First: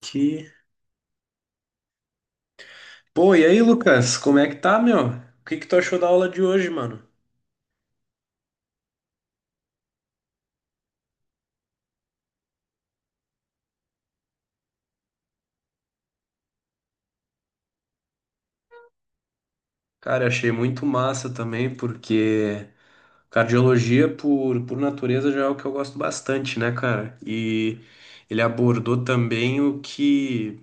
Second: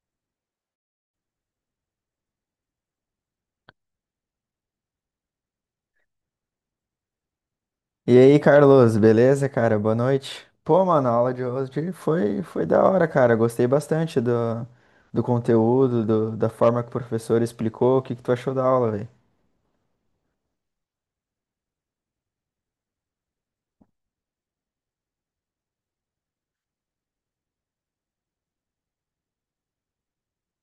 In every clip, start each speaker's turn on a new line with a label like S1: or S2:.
S1: Que... Pô, e aí, Lucas, como é que tá, meu? O que que tu achou da aula de hoje, mano?
S2: E aí, Carlos, beleza, cara? Boa noite. Pô, mano, a aula de hoje foi da hora, cara. Gostei bastante do conteúdo, da forma que o professor explicou. O que que tu achou da aula, velho?
S1: Cara, achei muito massa também, porque cardiologia, por natureza, já é o que eu gosto bastante, né, cara? E ele abordou também o que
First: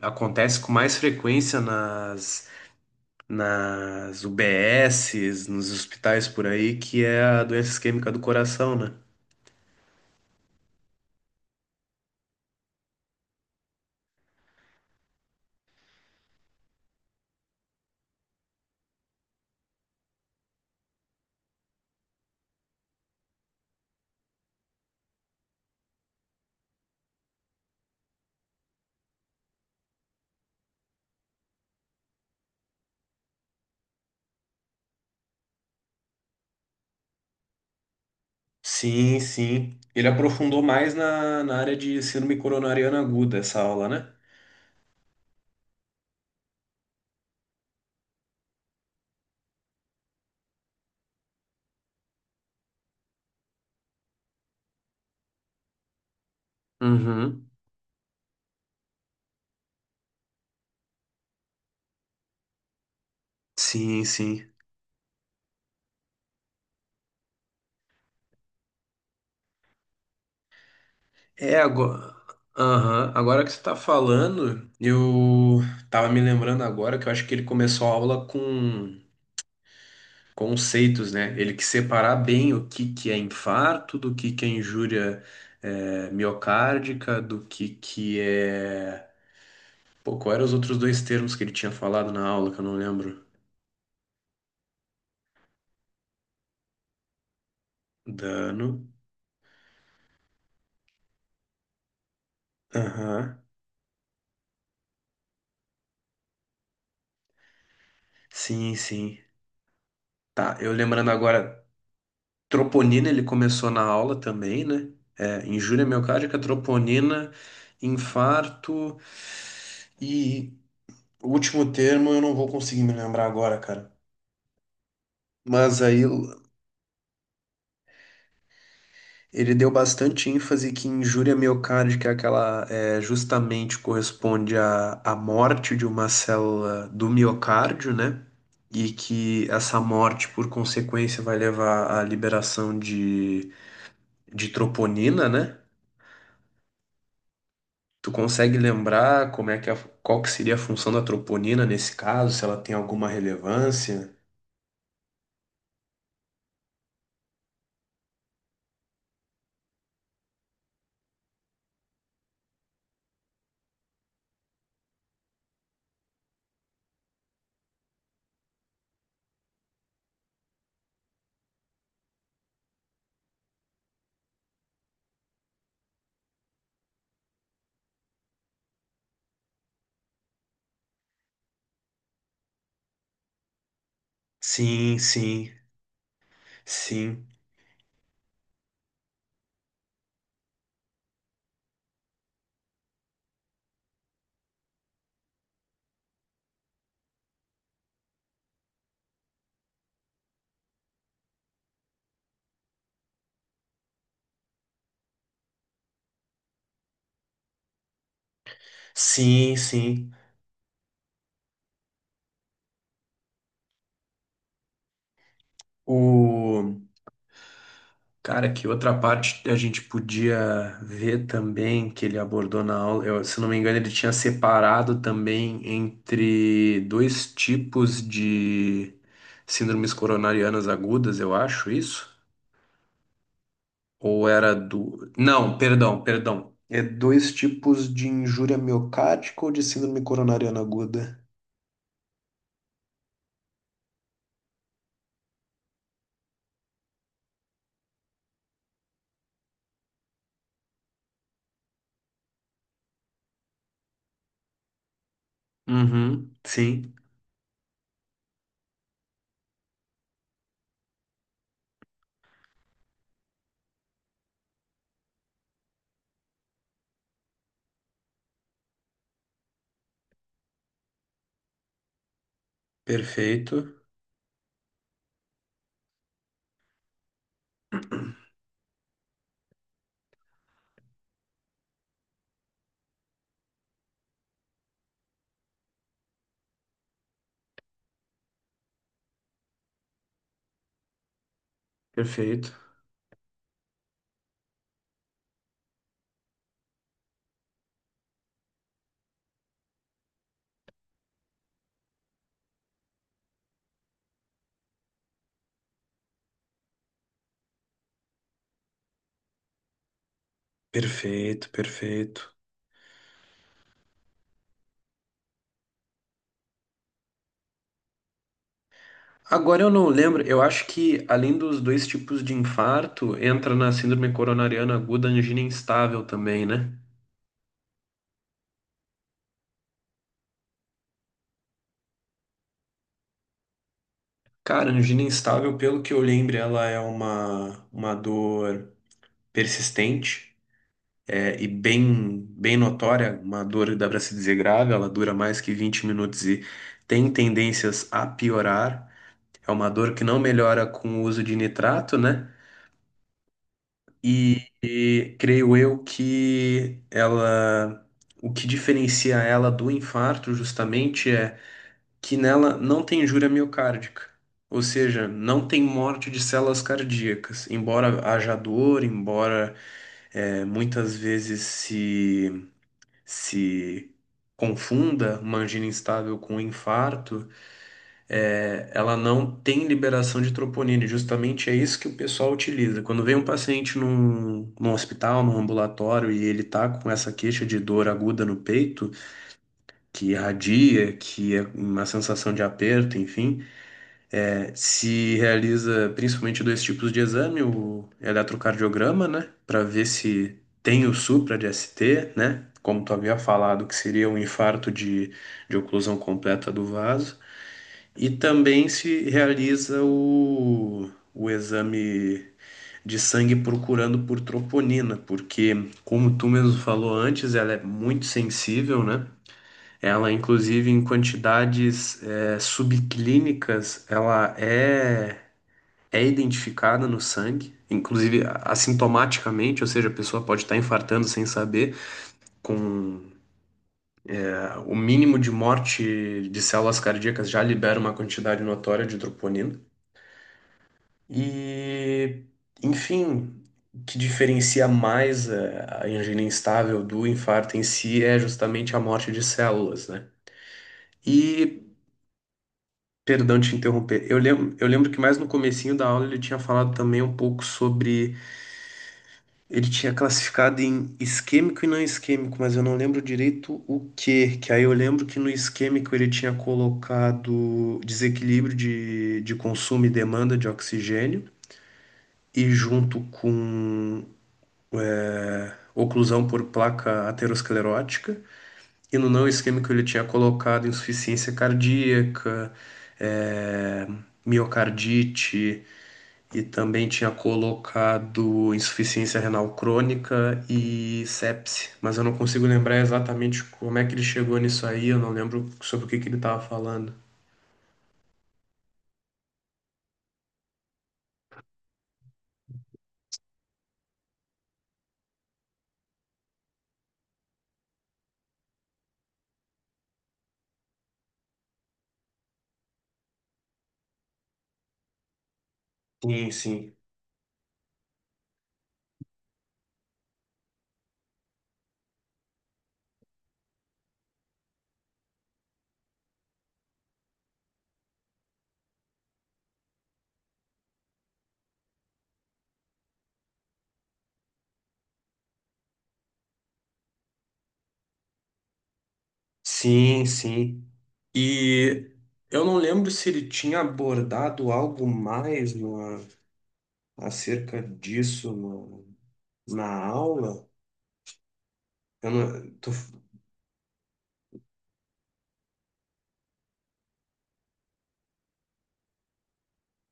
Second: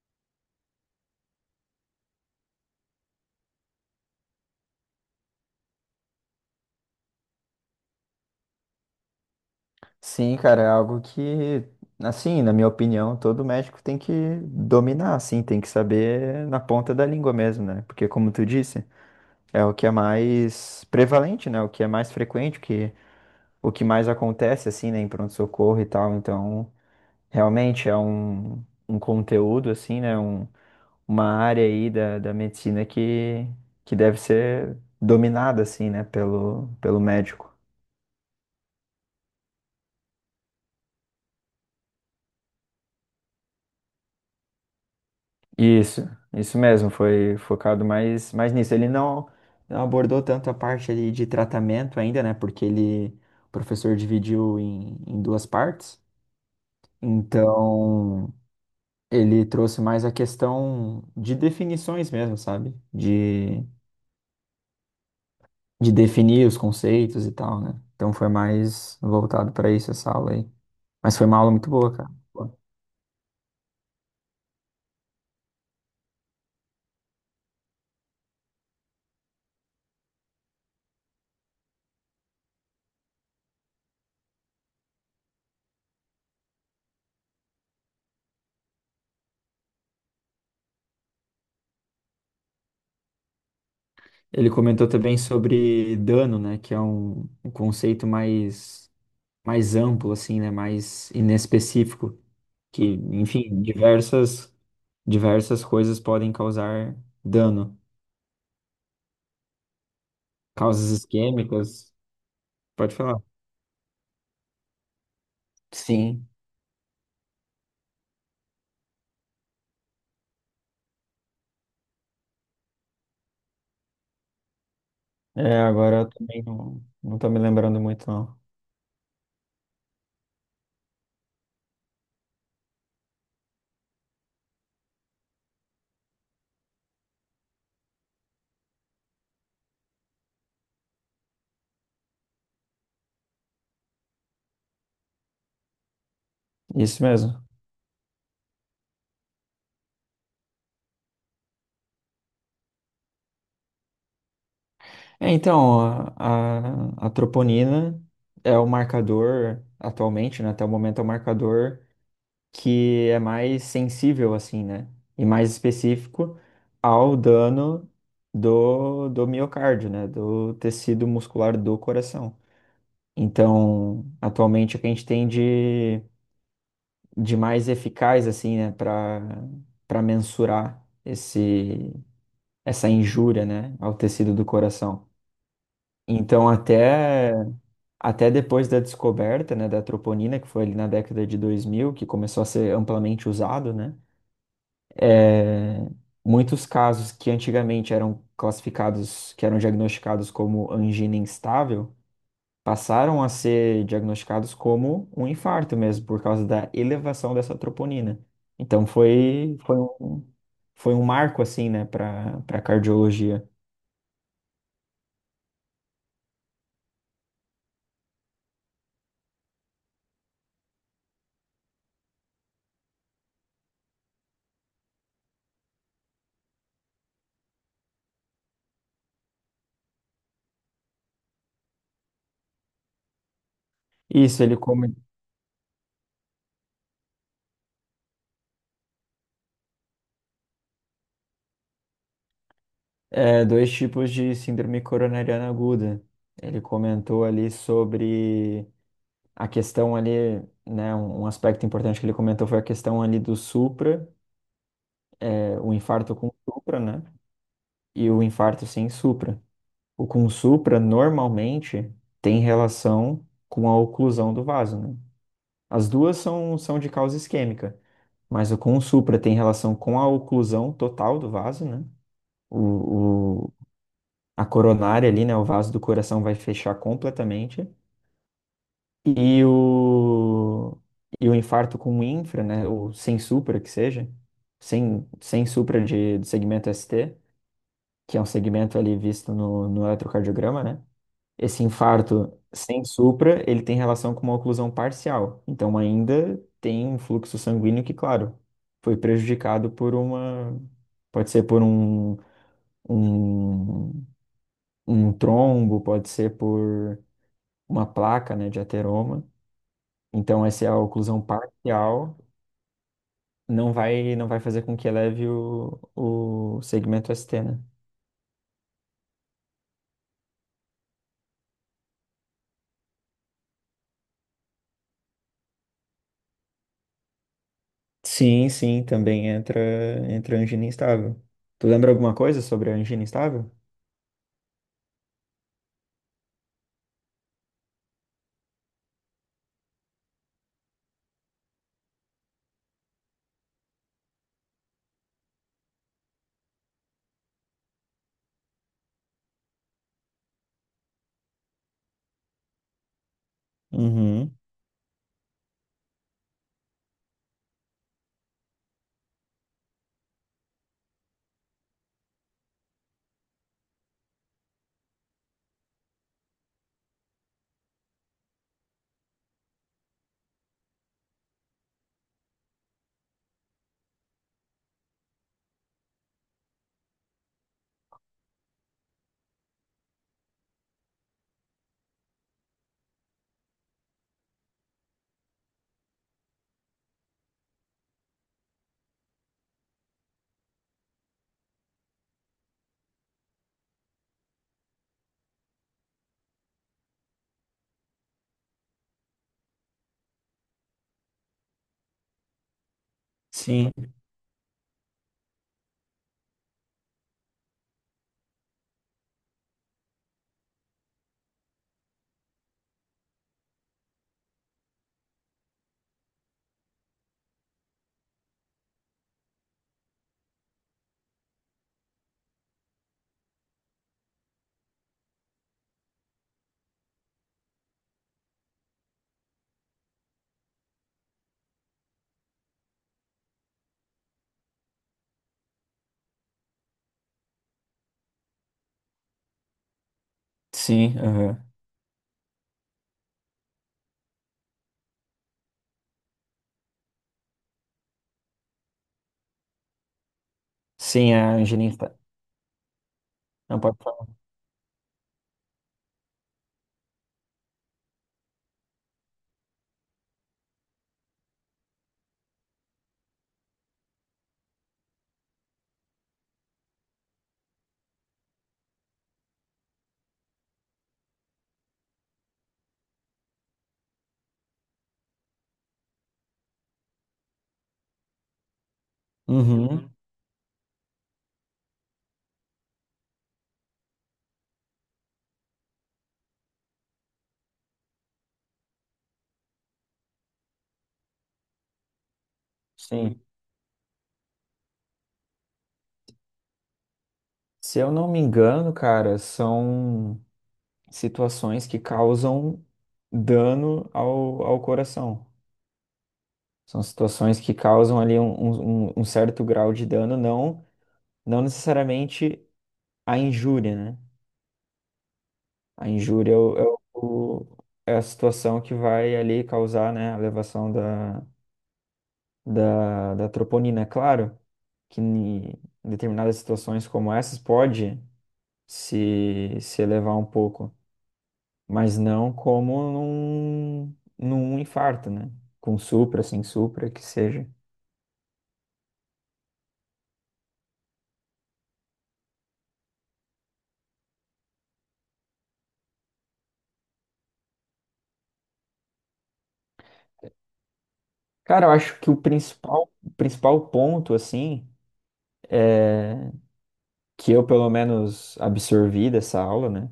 S1: acontece com mais frequência nas UBSs, nos hospitais por aí, que é a doença isquêmica do coração, né?
S2: Sim, cara, é algo que, assim, na minha opinião, todo médico tem que dominar, assim, tem que saber na ponta da língua mesmo, né? Porque, como tu disse, é o que é mais prevalente, né? O que é mais frequente, o que mais acontece, assim, né, em pronto-socorro e tal. Então, realmente é um conteúdo, assim, né? Uma área aí da medicina que deve ser dominada, assim, né? Pelo médico.
S1: Sim, sim. Ele aprofundou mais na área de síndrome coronariana aguda, essa aula, né?
S2: Isso, isso mesmo, foi focado mais nisso. Ele não abordou tanto a parte ali de tratamento ainda, né? Porque ele, o professor dividiu em duas partes.
S1: Uhum.
S2: Então, ele trouxe mais a questão de definições mesmo, sabe? De
S1: Sim, sim.
S2: de definir os conceitos e tal, né? Então foi mais voltado para isso essa aula aí. Mas foi uma aula
S1: É
S2: muito boa, cara.
S1: agora. Aham. Agora que você tá falando, eu tava me lembrando agora que eu acho que ele começou a aula com conceitos, né? Ele que separar bem o que que é infarto, do que é injúria miocárdica, do que é. Pô, qual eram os outros dois termos que ele tinha falado na aula que eu não lembro?
S2: Ele comentou também sobre dano, né? Que é um conceito
S1: Dano.
S2: mais amplo, assim, né? Mais inespecífico. Que,
S1: Aham.
S2: enfim, diversas coisas podem causar dano.
S1: Sim, sim. Tá, eu
S2: Causas
S1: lembrando agora.
S2: isquêmicas, pode
S1: Troponina
S2: falar.
S1: ele começou na aula também, né? É, injúria
S2: Sim.
S1: miocárdica, troponina, infarto e o último termo eu não vou conseguir me lembrar agora, cara.
S2: É,
S1: Mas
S2: agora
S1: aí
S2: eu também não tô me lembrando muito, não.
S1: ele deu bastante ênfase que injúria miocárdica é justamente corresponde à morte de uma célula do miocárdio, né? E que essa morte, por consequência, vai levar à liberação de troponina, né?
S2: Isso mesmo.
S1: Tu consegue lembrar como é que qual que seria a função da troponina nesse caso, se ela tem alguma relevância?
S2: É, então, a troponina é o marcador atualmente, né? Até o momento é o marcador que é mais sensível, assim, né? E mais específico ao dano do miocárdio, né? Do tecido muscular do coração. Então, atualmente, o que a gente tem de mais eficaz, assim, né? Para mensurar esse, essa injúria, né? Ao tecido do
S1: Sim,
S2: coração.
S1: sim,
S2: Então,
S1: sim,
S2: até depois da descoberta, né, da troponina, que foi ali na década de 2000 que começou a ser amplamente usado, né, é, muitos casos que antigamente eram classificados, que eram diagnosticados como angina instável, passaram a ser diagnosticados como um infarto mesmo, por causa da elevação dessa troponina. Então
S1: sim,
S2: foi, foi
S1: sim.
S2: um, foi um marco, assim, né, para cardiologia.
S1: O cara, que outra parte a gente podia ver também que ele abordou na aula, eu, se não me engano, ele tinha separado também entre dois tipos de síndromes coronarianas agudas, eu acho isso. Ou
S2: Isso,
S1: era do. Não, perdão, perdão. É dois tipos de injúria miocárdica ou de síndrome coronariana aguda?
S2: Dois tipos de síndrome coronariana aguda. Ele comentou ali sobre a questão ali, né? Um aspecto importante que ele comentou foi a questão ali do supra, o infarto com
S1: Uhum,
S2: supra,
S1: sim,
S2: né? E o infarto sem supra. O com supra normalmente tem relação com a oclusão do vaso, né? As duas são, de causa isquêmica, mas o com supra tem relação com a oclusão total do vaso, né? O,
S1: perfeito,
S2: a coronária ali, né? O vaso do coração vai fechar completamente. E o, e o infarto com infra, né? Ou sem supra, que seja, sem supra do segmento ST, que é um segmento ali visto no eletrocardiograma, né? Esse infarto
S1: perfeito,
S2: sem supra, ele tem relação com uma oclusão parcial. Então, ainda tem um fluxo sanguíneo que, claro, foi prejudicado por uma. Pode ser por um, um trombo, pode ser por uma placa, né, de ateroma. Então, essa é a oclusão
S1: perfeito,
S2: parcial
S1: perfeito.
S2: não vai fazer com que eleve o segmento ST, né?
S1: Agora eu não lembro, eu acho que além dos dois tipos de infarto, entra na síndrome coronariana aguda a angina instável também, né?
S2: Sim, sim, também entra, angina instável. Tu lembra alguma coisa sobre a angina instável?
S1: Cara, a angina instável, pelo que eu lembro, ela é uma dor persistente. É, e bem, bem notória, uma dor dá para se dizer grave, ela dura mais que 20 minutos e tem tendências a piorar. É uma dor que não melhora com o uso de nitrato, né?
S2: Uhum.
S1: E creio eu que ela, o que diferencia ela do infarto justamente é que nela não tem injúria miocárdica. Ou seja, não tem morte de células cardíacas, embora haja dor, embora muitas vezes se confunda uma angina instável com um infarto, ela não tem liberação de troponina. E justamente é isso que o pessoal utiliza. Quando vem um paciente num hospital, num ambulatório, e ele tá com essa queixa de dor aguda no peito, que irradia, que é uma sensação de aperto, enfim. É, se realiza principalmente dois tipos de exame, o eletrocardiograma, né, para ver se tem o supra de ST, né, como tu havia falado,
S2: Sim,
S1: que seria um infarto de oclusão completa do vaso, e também se realiza o exame de sangue procurando por troponina, porque, como tu mesmo falou antes, ela é muito sensível, né, ela, inclusive, em quantidades subclínicas, ela é identificada no sangue, inclusive assintomaticamente, ou seja, a pessoa pode estar infartando sem saber, com o mínimo de morte de células cardíacas já libera uma quantidade notória de troponina.
S2: sim, aham.
S1: E, enfim, o que diferencia mais a angina instável do infarto em si é justamente a morte de células, né?
S2: Sim, a angina
S1: E
S2: instável.
S1: perdão te
S2: Não, pode
S1: interromper.
S2: falar.
S1: Eu lembro que mais no comecinho da aula ele tinha falado também um pouco sobre ele tinha classificado em isquêmico e não isquêmico, mas eu não lembro direito o que. Que aí eu lembro que no isquêmico ele tinha colocado desequilíbrio de consumo e demanda de oxigênio, e junto com oclusão por placa aterosclerótica. E no não isquêmico ele
S2: Uhum.
S1: tinha colocado insuficiência cardíaca, eh, miocardite, e também tinha colocado insuficiência renal crônica e sepse, mas eu não consigo lembrar
S2: Sim.
S1: exatamente como é que ele chegou nisso aí, eu não lembro sobre o que que ele estava falando.
S2: Se eu não me engano, cara, são situações que causam dano ao coração. São situações que causam ali um certo grau de dano, não necessariamente a injúria, né? A
S1: Sim,
S2: injúria
S1: sim.
S2: é o- é a situação que vai ali causar, né, a elevação da troponina. É claro que em determinadas situações como essas pode se elevar um pouco, mas não como num infarto, né? Com supra, sem supra, que seja.
S1: Sim, sim. E eu não lembro se ele tinha abordado algo mais no, acerca disso no- na aula.
S2: Cara, eu acho que
S1: Eu
S2: o
S1: não, tô-
S2: principal, o principal ponto, assim, que eu pelo menos absorvi dessa aula, né,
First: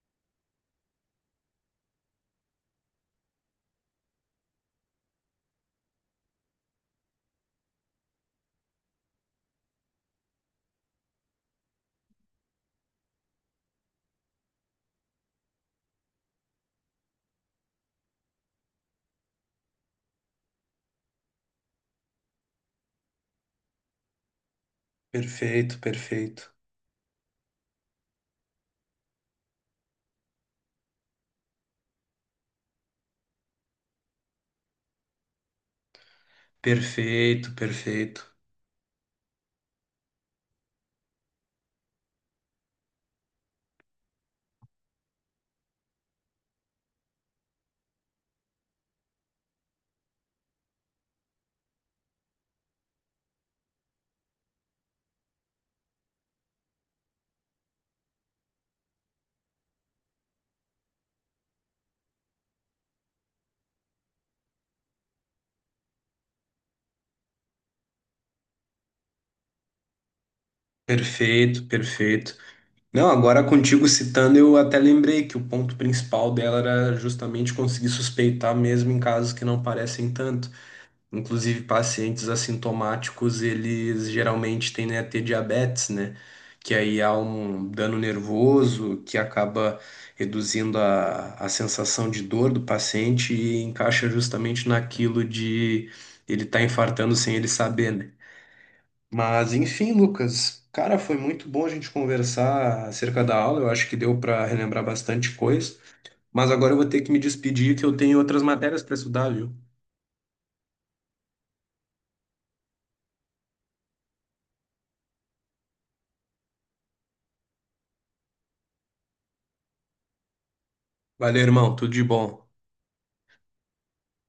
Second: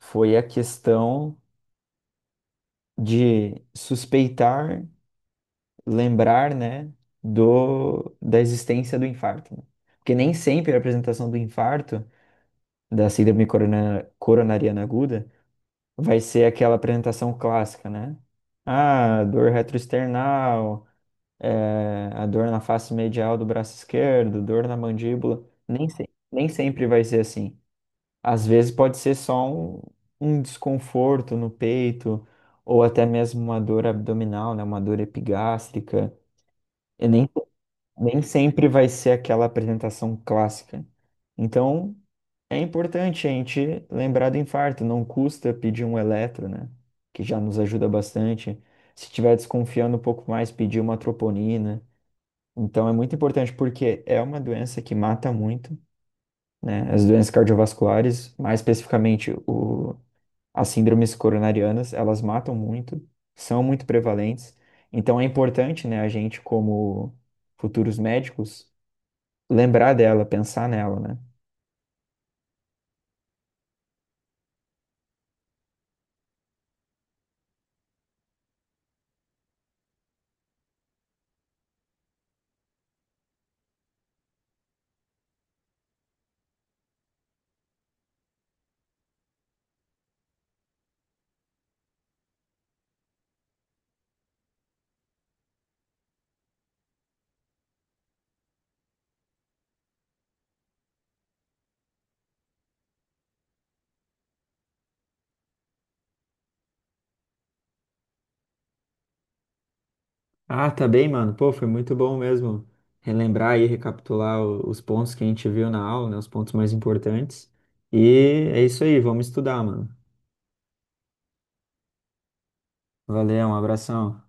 S2: foi a questão de suspeitar, lembrar, né, da existência do infarto, né? Porque nem sempre a apresentação do infarto, da síndrome coronariana aguda, vai ser aquela apresentação clássica, né? Ah, dor retroesternal, a dor na face medial do braço esquerdo, dor na mandíbula.
S1: perfeito,
S2: Nem
S1: perfeito.
S2: sempre vai ser assim. Às vezes pode ser só um desconforto no peito, ou até mesmo uma dor abdominal, né? Uma dor epigástrica. E nem,
S1: Perfeito,
S2: nem
S1: perfeito.
S2: sempre vai ser aquela apresentação clássica. Então, é importante a gente lembrar do infarto. Não custa pedir um eletro, né? Que já nos ajuda bastante. Se estiver desconfiando um pouco mais, pedir uma troponina. Então é muito importante porque é uma doença que mata muito, né? As doenças cardiovasculares, mais especificamente as síndromes coronarianas, elas matam muito, são muito prevalentes. Então é importante, né, a gente como futuros médicos lembrar dela, pensar nela, né?
S1: Perfeito, perfeito. Não, agora contigo citando, eu até lembrei que o ponto principal dela era justamente conseguir suspeitar mesmo em casos que não parecem tanto. Inclusive, pacientes assintomáticos, eles geralmente tendem a ter diabetes, né? Que aí há um dano nervoso que acaba reduzindo a sensação de dor do paciente e encaixa justamente naquilo de ele estar infartando sem ele saber, né? Mas enfim, Lucas, cara, foi muito bom a gente conversar acerca da aula. Eu acho que deu para relembrar bastante coisa. Mas agora eu vou ter que me despedir, que eu tenho outras matérias para estudar, viu?
S2: Ah, tá bem, mano. Pô, foi muito bom mesmo relembrar e recapitular os pontos que a gente viu na aula, né? Os pontos mais importantes. E é isso aí, vamos estudar, mano.
S1: Valeu, irmão. Tudo de bom.
S2: Valeu, um abração.